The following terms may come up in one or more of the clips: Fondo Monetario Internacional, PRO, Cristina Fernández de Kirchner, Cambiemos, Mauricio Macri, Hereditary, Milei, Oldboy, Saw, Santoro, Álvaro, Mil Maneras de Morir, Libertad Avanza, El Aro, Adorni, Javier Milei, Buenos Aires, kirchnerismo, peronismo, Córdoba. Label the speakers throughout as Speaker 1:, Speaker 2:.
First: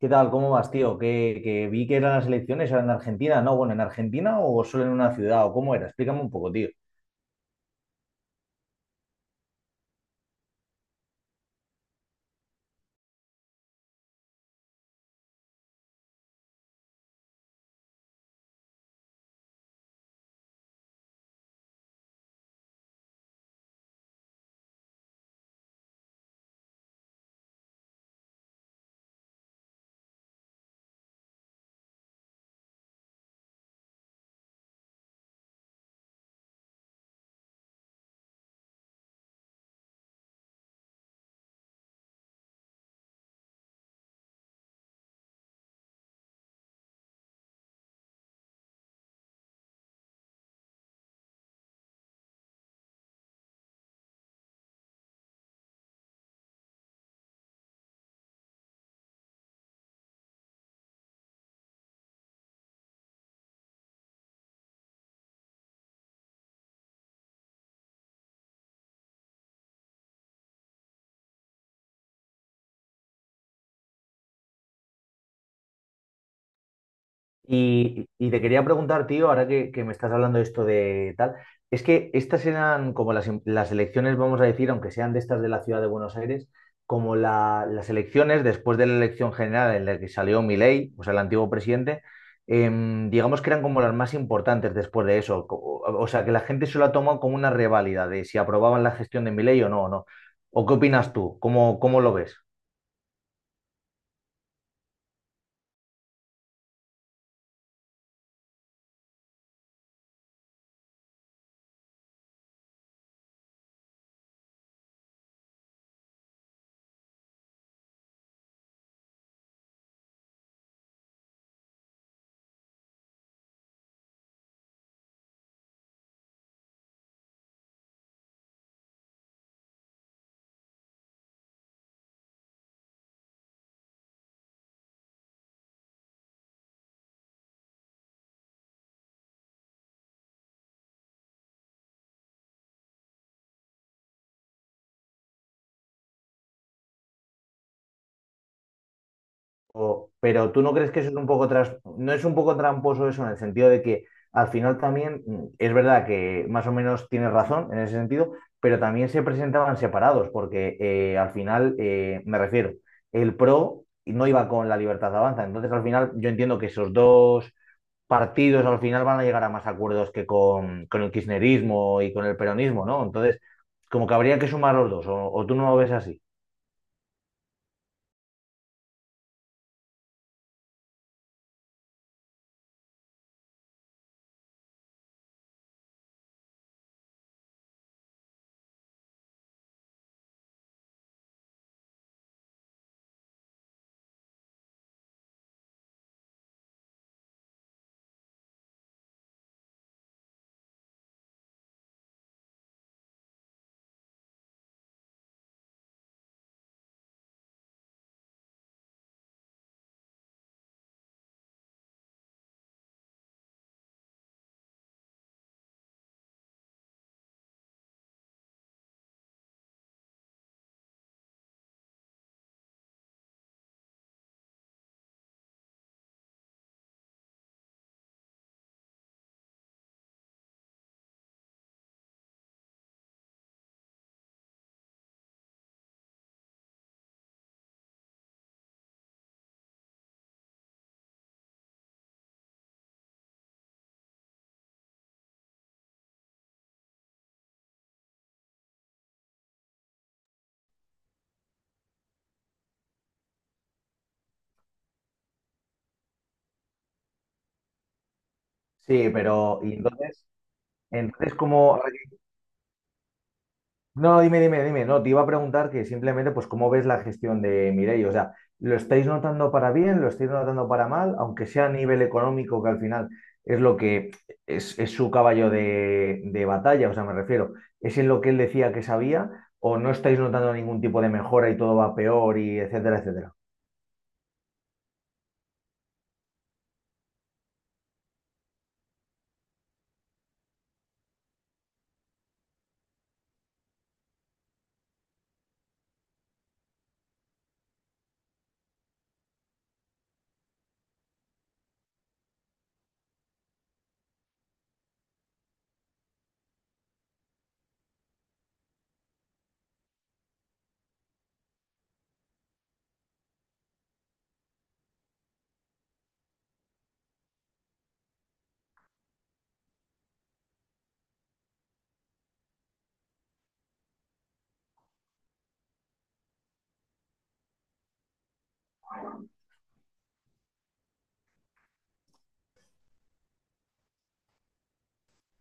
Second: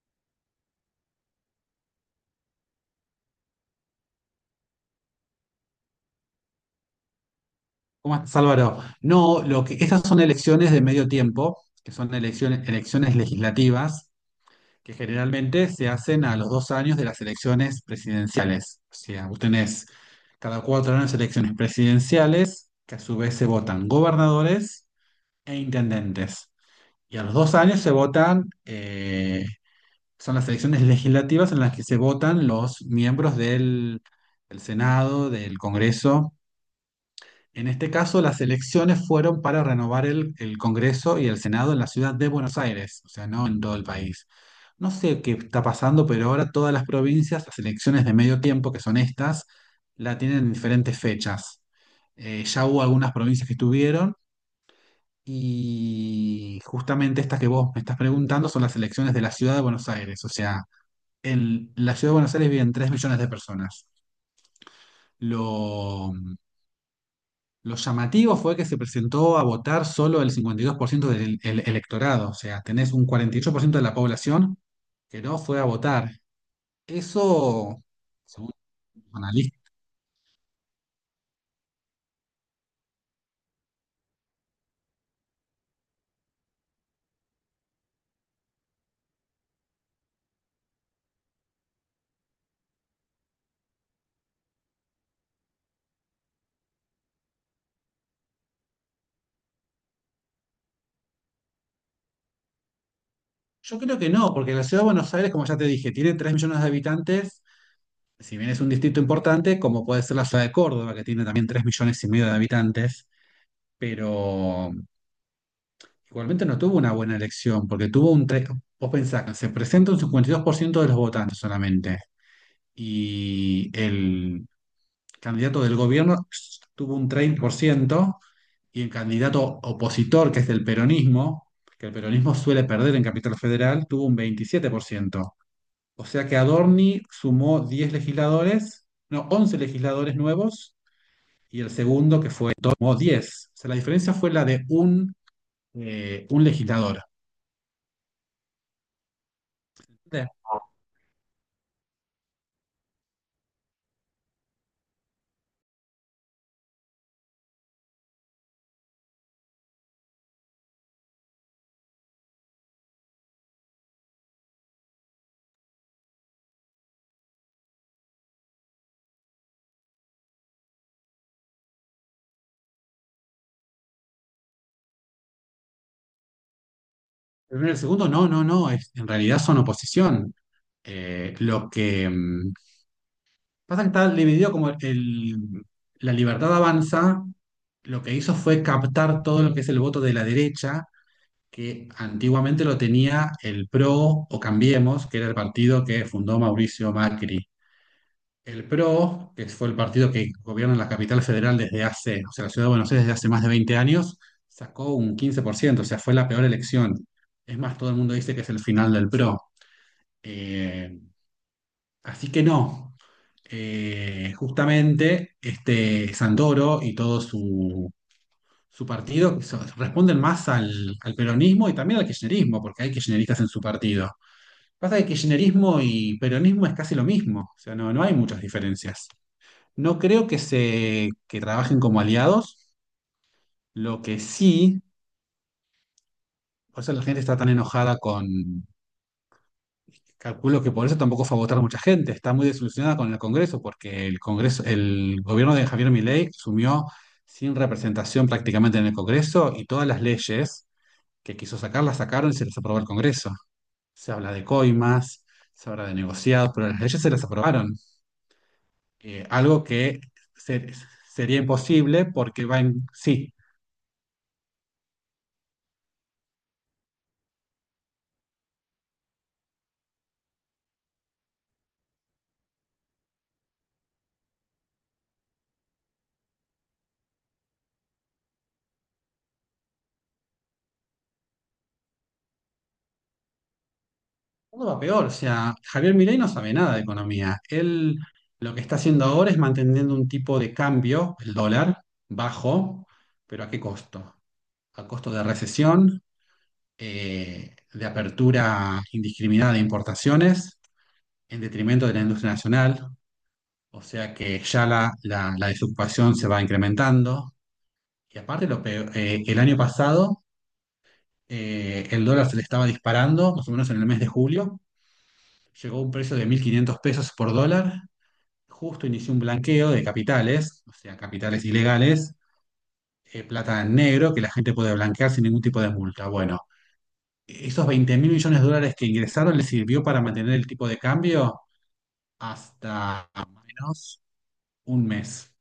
Speaker 1: ¿Qué tal? ¿Cómo vas, tío? Que vi que eran las elecciones, eran en Argentina, ¿no? Bueno, ¿en Argentina o solo en una ciudad? ¿O cómo era? Explícame un poco, tío.
Speaker 2: ¿Cómo estás, Álvaro? No, lo que, esas son elecciones de medio tiempo, que son elecciones, elecciones legislativas, que generalmente se hacen a los dos años de las elecciones presidenciales. O sea, vos tenés cada cuatro años elecciones presidenciales, que a su vez se votan gobernadores e intendentes. Y a los dos años se votan, son las elecciones legislativas en las que se votan los miembros del Senado, del Congreso en este caso. Las elecciones fueron para renovar el Congreso y el Senado en la ciudad de Buenos Aires, o sea, no en todo el país. No sé qué está pasando, pero ahora todas las provincias, las elecciones de medio tiempo, que son estas, la tienen en diferentes fechas. Ya hubo algunas provincias que estuvieron, y justamente estas que vos me estás preguntando son las elecciones de la ciudad de Buenos Aires. O sea, en la ciudad de Buenos Aires viven 3.000.000 de personas. Lo, Lo llamativo fue que se presentó a votar solo el 52% del electorado, o sea, tenés un 48% de la población que no fue a votar. Eso,
Speaker 1: Y te
Speaker 2: según
Speaker 1: quería
Speaker 2: los
Speaker 1: preguntar, tío, ahora
Speaker 2: analistas,
Speaker 1: que, me estás hablando de esto de tal, es que estas eran como las elecciones, vamos a decir, aunque sean de estas de la ciudad de Buenos Aires, como las elecciones después de la elección general en la que salió Milei, o sea, el antiguo presidente, digamos que eran como las más importantes después de eso. O sea, que la gente se lo ha tomado como una reválida de si aprobaban la gestión de Milei o no, o no. ¿O qué opinas tú? ¿Cómo, cómo lo ves?
Speaker 2: yo creo que no, porque la ciudad de Buenos Aires, como ya te dije, tiene 3 millones de habitantes. Si bien es un distrito importante, como puede ser la ciudad de Córdoba, que tiene también 3.500.000 de habitantes, pero igualmente no tuvo una buena elección, porque tuvo un tres. Vos pensás que se presenta un 52% de los votantes solamente. Y el candidato del gobierno tuvo un 30% y el candidato opositor, que es del peronismo, que el peronismo suele perder en Capital Federal, tuvo un 27%. O sea que Adorni sumó 10 legisladores, no, 11 legisladores nuevos, y el segundo que fue tomó diez. O sea, la diferencia fue la de un legislador. El
Speaker 1: Pero tú no crees que eso es un poco no es un poco tramposo eso en el sentido de que al final también es verdad que más o menos tienes razón en ese sentido, pero también se presentaban separados porque al final me refiero, el PRO no iba con la Libertad Avanza, entonces al final yo entiendo que esos dos partidos al final van a llegar a más acuerdos que con, el kirchnerismo y con el peronismo, ¿no? Entonces como que habría que sumar los dos, o tú no lo ves así.
Speaker 2: primero, el segundo, no, no, no, en realidad son oposición. Lo que pasa que está dividido como el, la libertad avanza, lo que hizo fue captar todo lo que es el voto de la derecha, que antiguamente lo tenía el PRO o Cambiemos, que era el partido que fundó Mauricio Macri. El PRO, que fue el partido que gobierna la capital federal desde hace, o sea, la ciudad de Buenos Aires desde hace más de 20 años, sacó un 15%. O sea, fue la peor elección. Es más, todo el mundo dice que es el final del PRO. Eh, Así que no, justamente este Santoro y todo su, su partido responden más al, al peronismo y también al kirchnerismo, porque hay kirchneristas en su partido. Pasa que kirchnerismo y peronismo es casi lo mismo, o sea, no, no hay muchas diferencias. No creo que se que trabajen como aliados. Lo que sí, por eso la gente está tan enojada con... Calculo que por eso tampoco fue a votar mucha gente. Está muy desilusionada con el Congreso, porque el Congreso, el gobierno de Javier Milei sumió sin representación prácticamente en el Congreso, y todas las leyes que quiso sacar las sacaron y se las aprobó el Congreso. Se habla de coimas, se habla de negociados, pero las leyes se las aprobaron.
Speaker 1: Sí, pero
Speaker 2: Algo
Speaker 1: y
Speaker 2: que
Speaker 1: entonces,
Speaker 2: se-
Speaker 1: entonces
Speaker 2: sería
Speaker 1: como
Speaker 2: imposible porque va en sí.
Speaker 1: no, dime, dime, dime. No, te iba a preguntar que simplemente, pues, ¿cómo ves la gestión de Mireia? O sea, ¿lo estáis notando para bien? ¿Lo estáis notando para mal? Aunque sea a nivel económico, que al final es lo que es, su caballo de, batalla, o sea, me refiero, ¿es en lo que él decía que sabía? ¿O no estáis notando ningún tipo de mejora y todo va peor y etcétera, etcétera?
Speaker 2: Todo va peor, o sea, Javier Milei no sabe nada de economía. Él lo que está haciendo ahora es manteniendo un tipo de cambio, el dólar, bajo, pero ¿a qué costo? A costo de recesión, de apertura indiscriminada de importaciones, en detrimento de la industria nacional, o sea que ya la, la desocupación se va incrementando. Y aparte, lo peor, el año pasado el dólar se le estaba disparando, más o menos en el mes de julio, llegó a un precio de 1.500 pesos por dólar. Justo inició un blanqueo de capitales, o sea, capitales ilegales, plata en negro que la gente puede blanquear sin ningún tipo de multa. Bueno, esos 20.000 millones de dólares que ingresaron les sirvió para mantener el tipo de cambio hasta menos un mes.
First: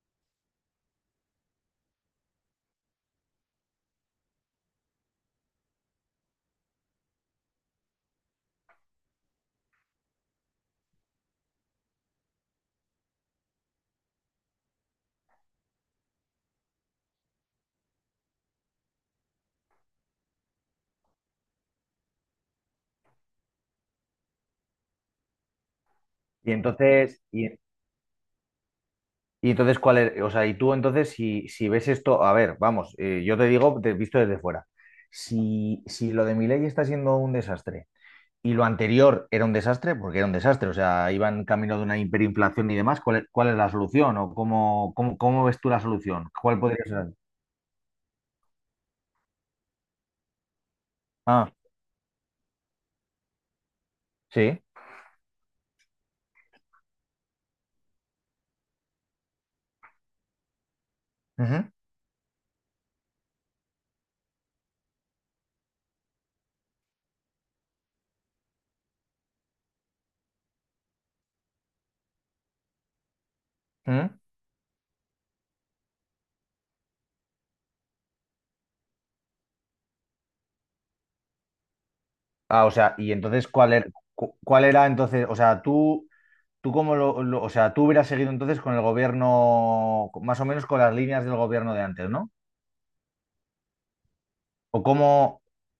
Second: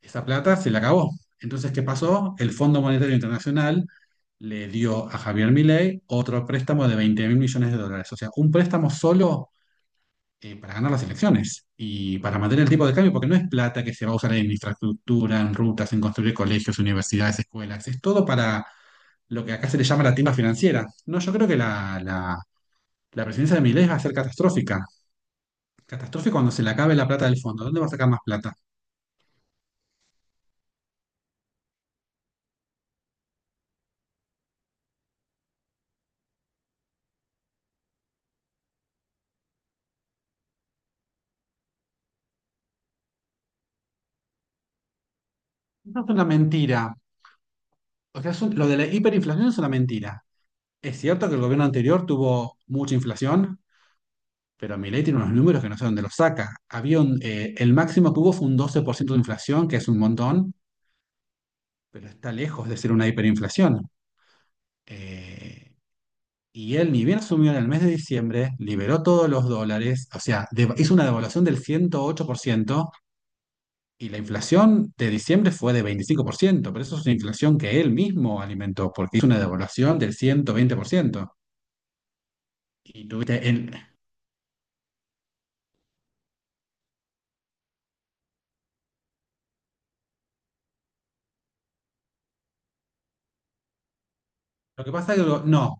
Speaker 2: Esa plata se la acabó. Entonces, ¿qué pasó? El Fondo Monetario Internacional le dio a Javier Milei otro préstamo de 20.000 millones de dólares. O sea, un préstamo solo para ganar las elecciones y para mantener el tipo de cambio, porque no es plata que se va a usar en infraestructura, en rutas, en construir colegios, universidades, escuelas. Es todo para lo que acá se le llama la timba financiera. No, yo creo que la presidencia de Milei va a ser catastrófica. Catastrófica cuando
Speaker 1: Y
Speaker 2: se le acabe la
Speaker 1: entonces,
Speaker 2: plata del
Speaker 1: y,
Speaker 2: fondo. ¿Dónde va a sacar más plata?
Speaker 1: y entonces, ¿cuál es? O sea, y tú entonces, si, ves esto, a ver, vamos, yo te digo, te, visto desde fuera, si, lo de Milei está siendo un desastre y lo anterior era un desastre, porque era un desastre, o sea, iban camino de una hiperinflación y demás, cuál es la solución? ¿O cómo, cómo, cómo ves tú la
Speaker 2: No es una
Speaker 1: solución? ¿Cuál
Speaker 2: mentira.
Speaker 1: podría ser?
Speaker 2: O sea, lo de la hiperinflación es una mentira. Es cierto que el
Speaker 1: Ah,
Speaker 2: gobierno anterior tuvo mucha inflación,
Speaker 1: sí.
Speaker 2: pero Milei tiene unos números que no sé dónde los saca. Había un, el máximo que hubo fue un 12% de inflación, que es un montón,
Speaker 1: Ujú,
Speaker 2: pero está lejos de ser una hiperinflación. Eh, y él ni bien asumió en el mes de diciembre, liberó todos los dólares, o sea, hizo una devaluación del 108%, y
Speaker 1: ujú.
Speaker 2: la inflación de diciembre fue de 25%, pero eso es una inflación que él mismo alimentó, porque hizo una devaluación del 120%.
Speaker 1: Ah, o sea,
Speaker 2: Y
Speaker 1: y
Speaker 2: tuviste
Speaker 1: entonces,
Speaker 2: el...
Speaker 1: ¿cuál era, cuál era entonces? O sea, tú cómo lo, o sea, tú hubieras seguido entonces con el gobierno, más o menos con las líneas del gobierno de antes, ¿no? O
Speaker 2: Lo que
Speaker 1: cómo,
Speaker 2: pasa es que... no.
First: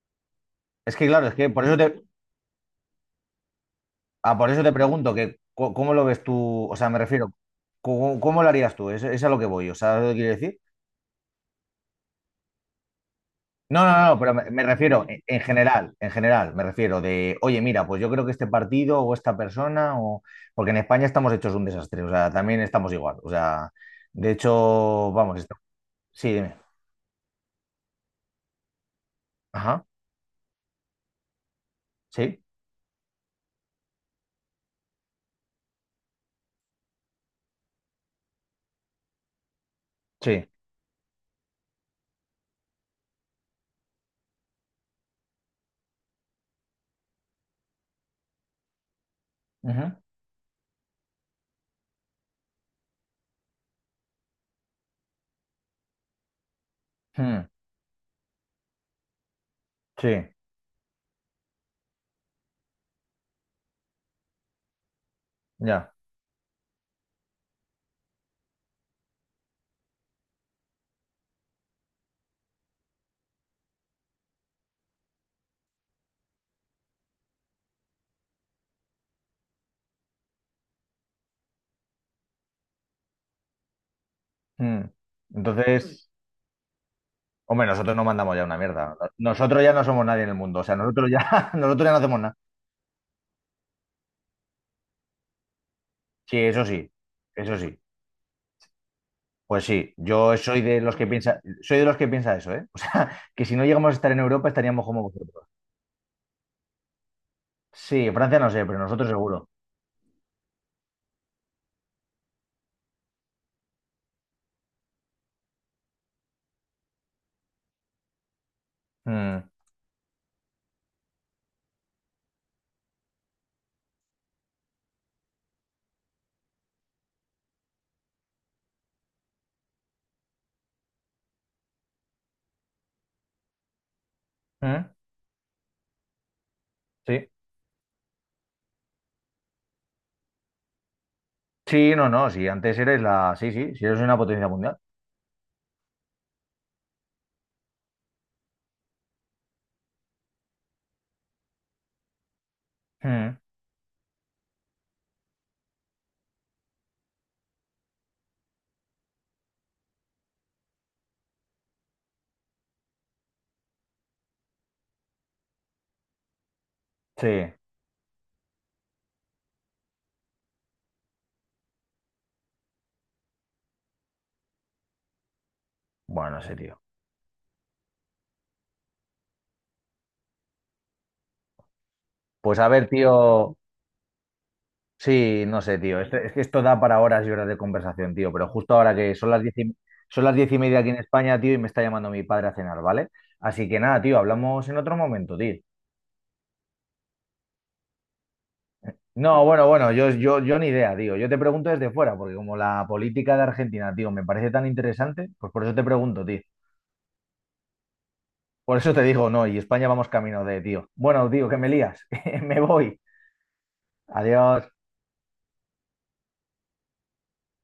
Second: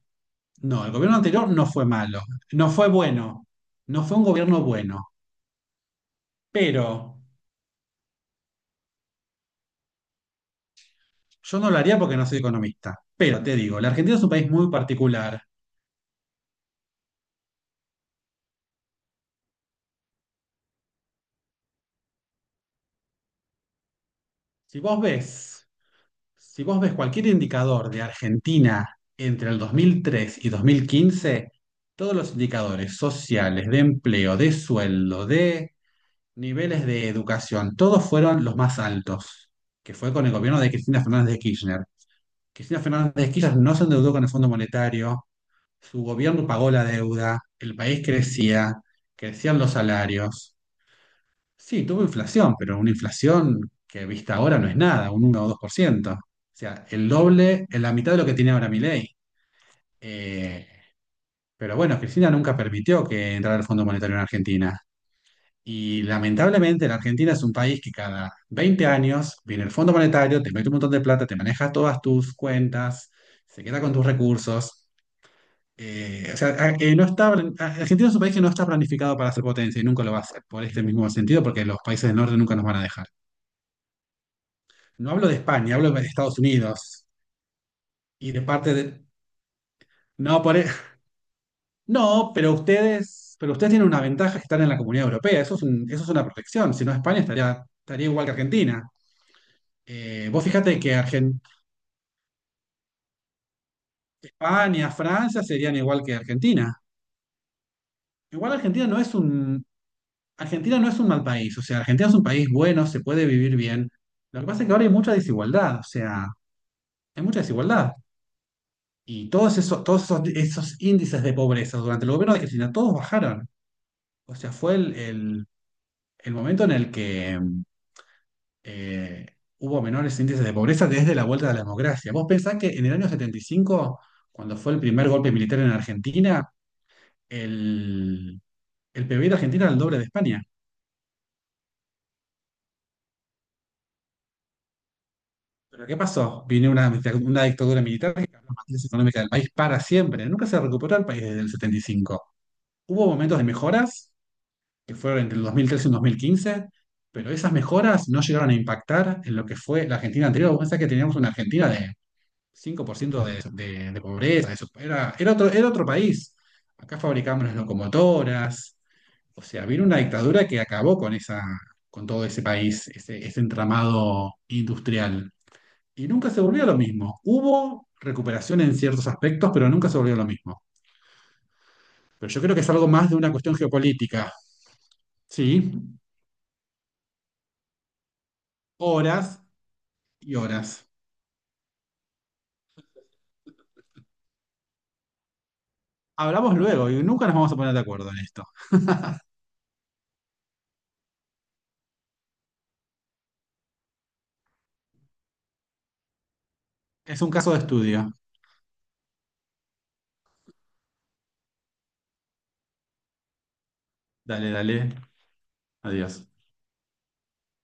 Speaker 2: No, el
Speaker 1: es que
Speaker 2: gobierno
Speaker 1: claro, es
Speaker 2: anterior
Speaker 1: que por
Speaker 2: no
Speaker 1: eso
Speaker 2: fue
Speaker 1: te,
Speaker 2: malo, no fue bueno, no fue un
Speaker 1: ah, por eso
Speaker 2: gobierno
Speaker 1: te
Speaker 2: bueno,
Speaker 1: pregunto que cómo lo ves tú, o sea, me
Speaker 2: pero
Speaker 1: refiero, ¿cómo, cómo lo harías tú? Es a lo que voy, o sea, ¿sabes lo que quiero decir?
Speaker 2: yo no lo haría porque no soy economista. Pero te digo,
Speaker 1: No,
Speaker 2: la
Speaker 1: no,
Speaker 2: Argentina
Speaker 1: no,
Speaker 2: es un
Speaker 1: pero
Speaker 2: país
Speaker 1: me,
Speaker 2: muy
Speaker 1: refiero en,
Speaker 2: particular.
Speaker 1: general, en general, me refiero de, oye, mira, pues yo creo que este partido o esta persona, o porque en España estamos hechos un desastre, o sea, también estamos igual, o sea, de
Speaker 2: Si vos
Speaker 1: hecho, vamos,
Speaker 2: ves,
Speaker 1: sí, dime,
Speaker 2: si vos ves cualquier indicador de Argentina entre el dos
Speaker 1: ajá,
Speaker 2: mil tres y 2015, todos los
Speaker 1: sí,
Speaker 2: indicadores sociales, de empleo, de sueldo, de niveles de educación, todos fueron los más altos, que fue con el
Speaker 1: sí,
Speaker 2: gobierno de Cristina Fernández de Kirchner. Cristina Fernández de Kirchner no se endeudó con el Fondo Monetario. Su gobierno pagó la deuda, el país crecía, crecían los
Speaker 1: ujú,
Speaker 2: salarios. Sí, tuvo inflación, pero una inflación que vista ahora no es nada, un 1 o 2%. O sea, el
Speaker 1: mm,
Speaker 2: doble, en la mitad de lo que tiene ahora Milei.
Speaker 1: sí,
Speaker 2: Eh, pero bueno, Cristina nunca permitió que entrara el Fondo Monetario en Argentina.
Speaker 1: ya,
Speaker 2: Y lamentablemente la Argentina es un país que cada 20 años viene el Fondo Monetario, te mete un montón de plata, te maneja todas tus cuentas, se queda con tus recursos. O sea, no está, Argentina es un país que no está planificado para ser potencia y nunca lo va a ser, por este mismo sentido, porque los países del norte nunca nos van a dejar.
Speaker 1: mm.
Speaker 2: No hablo de España, hablo de
Speaker 1: Entonces,
Speaker 2: Estados Unidos
Speaker 1: hombre, nosotros no
Speaker 2: y
Speaker 1: mandamos
Speaker 2: de
Speaker 1: ya una
Speaker 2: parte
Speaker 1: mierda,
Speaker 2: de...
Speaker 1: nosotros ya no somos nadie en el
Speaker 2: No, por...
Speaker 1: mundo, o sea, nosotros ya, nosotros ya no hacemos
Speaker 2: no,
Speaker 1: nada,
Speaker 2: pero ustedes tienen una ventaja, que están en la Comunidad Europea. Eso es eso es una
Speaker 1: sí, eso
Speaker 2: protección, si
Speaker 1: sí,
Speaker 2: no España
Speaker 1: eso
Speaker 2: estaría,
Speaker 1: sí.
Speaker 2: estaría igual que Argentina.
Speaker 1: Pues sí, yo
Speaker 2: Vos
Speaker 1: soy
Speaker 2: fíjate
Speaker 1: de
Speaker 2: que
Speaker 1: los que piensa, soy de los que piensa eso, ¿eh? O sea, que si no llegamos a estar en Europa estaríamos
Speaker 2: España,
Speaker 1: como
Speaker 2: Francia
Speaker 1: vosotros.
Speaker 2: serían igual que Argentina.
Speaker 1: Sí, Francia no
Speaker 2: Igual
Speaker 1: sé, pero
Speaker 2: Argentina no
Speaker 1: nosotros
Speaker 2: es
Speaker 1: seguro.
Speaker 2: un, Argentina no es un mal país, o sea, Argentina es un país bueno, se puede vivir bien. Lo que pasa es que ahora hay mucha desigualdad, o sea, hay mucha desigualdad. Y
Speaker 1: Mm.
Speaker 2: todos esos, esos índices de pobreza durante el gobierno de Cristina, todos bajaron. O sea, fue el, el momento en el que eh, hubo menores índices de pobreza desde la vuelta de la democracia. ¿Vos pensás que en el año 75, cuando fue el
Speaker 1: Mm.
Speaker 2: primer golpe militar en Argentina,
Speaker 1: Sí.
Speaker 2: el, el PBI de Argentina era el doble de España?
Speaker 1: Sí, no, no, sí, antes eres la. Sí, sí, sí, eres una potencia mundial.
Speaker 2: ¿Pero qué pasó? Vino una, una dictadura militar que cambió la matriz económica del país para siempre. Nunca se recuperó el país desde el 75. Hubo
Speaker 1: Mm.
Speaker 2: momentos de mejoras, que fueron entre el 2013 y el 2015, pero esas mejoras no llegaron a impactar en lo que fue la Argentina anterior. Vos pensás que teníamos una Argentina de 5% de pobreza, eso. Era, era otro país. Acá
Speaker 1: Sí.
Speaker 2: fabricamos las locomotoras. O sea, vino una dictadura que acabó con esa, con todo ese país, ese entramado industrial. Y nunca
Speaker 1: Bueno,
Speaker 2: se
Speaker 1: no sé,
Speaker 2: volvió lo
Speaker 1: tío.
Speaker 2: mismo. Hubo recuperación en ciertos aspectos, pero nunca se volvió lo mismo. Pero yo creo
Speaker 1: Pues
Speaker 2: que
Speaker 1: a
Speaker 2: es algo
Speaker 1: ver,
Speaker 2: más de una cuestión
Speaker 1: tío.
Speaker 2: geopolítica.
Speaker 1: Sí, no
Speaker 2: Sí,
Speaker 1: sé, tío. Es que esto da para horas y horas de conversación, tío. Pero justo ahora que son
Speaker 2: horas
Speaker 1: las diez y, son
Speaker 2: y
Speaker 1: las 10:30
Speaker 2: horas.
Speaker 1: aquí en España, tío, y me está llamando mi padre a cenar, ¿vale? Así que nada, tío, hablamos en otro momento, tío.
Speaker 2: Hablamos luego y nunca nos vamos a poner de acuerdo en esto.
Speaker 1: No, bueno, bueno, yo ni idea, tío. Yo te pregunto desde fuera, porque como la política de Argentina, tío, me parece tan interesante, pues por eso te pregunto, tío.
Speaker 2: Es un caso de estudio.
Speaker 1: Por eso te digo, no, y España vamos camino de, tío. Bueno, tío, que me lías, me voy.
Speaker 2: Dale,
Speaker 1: Adiós.
Speaker 2: dale. Adiós.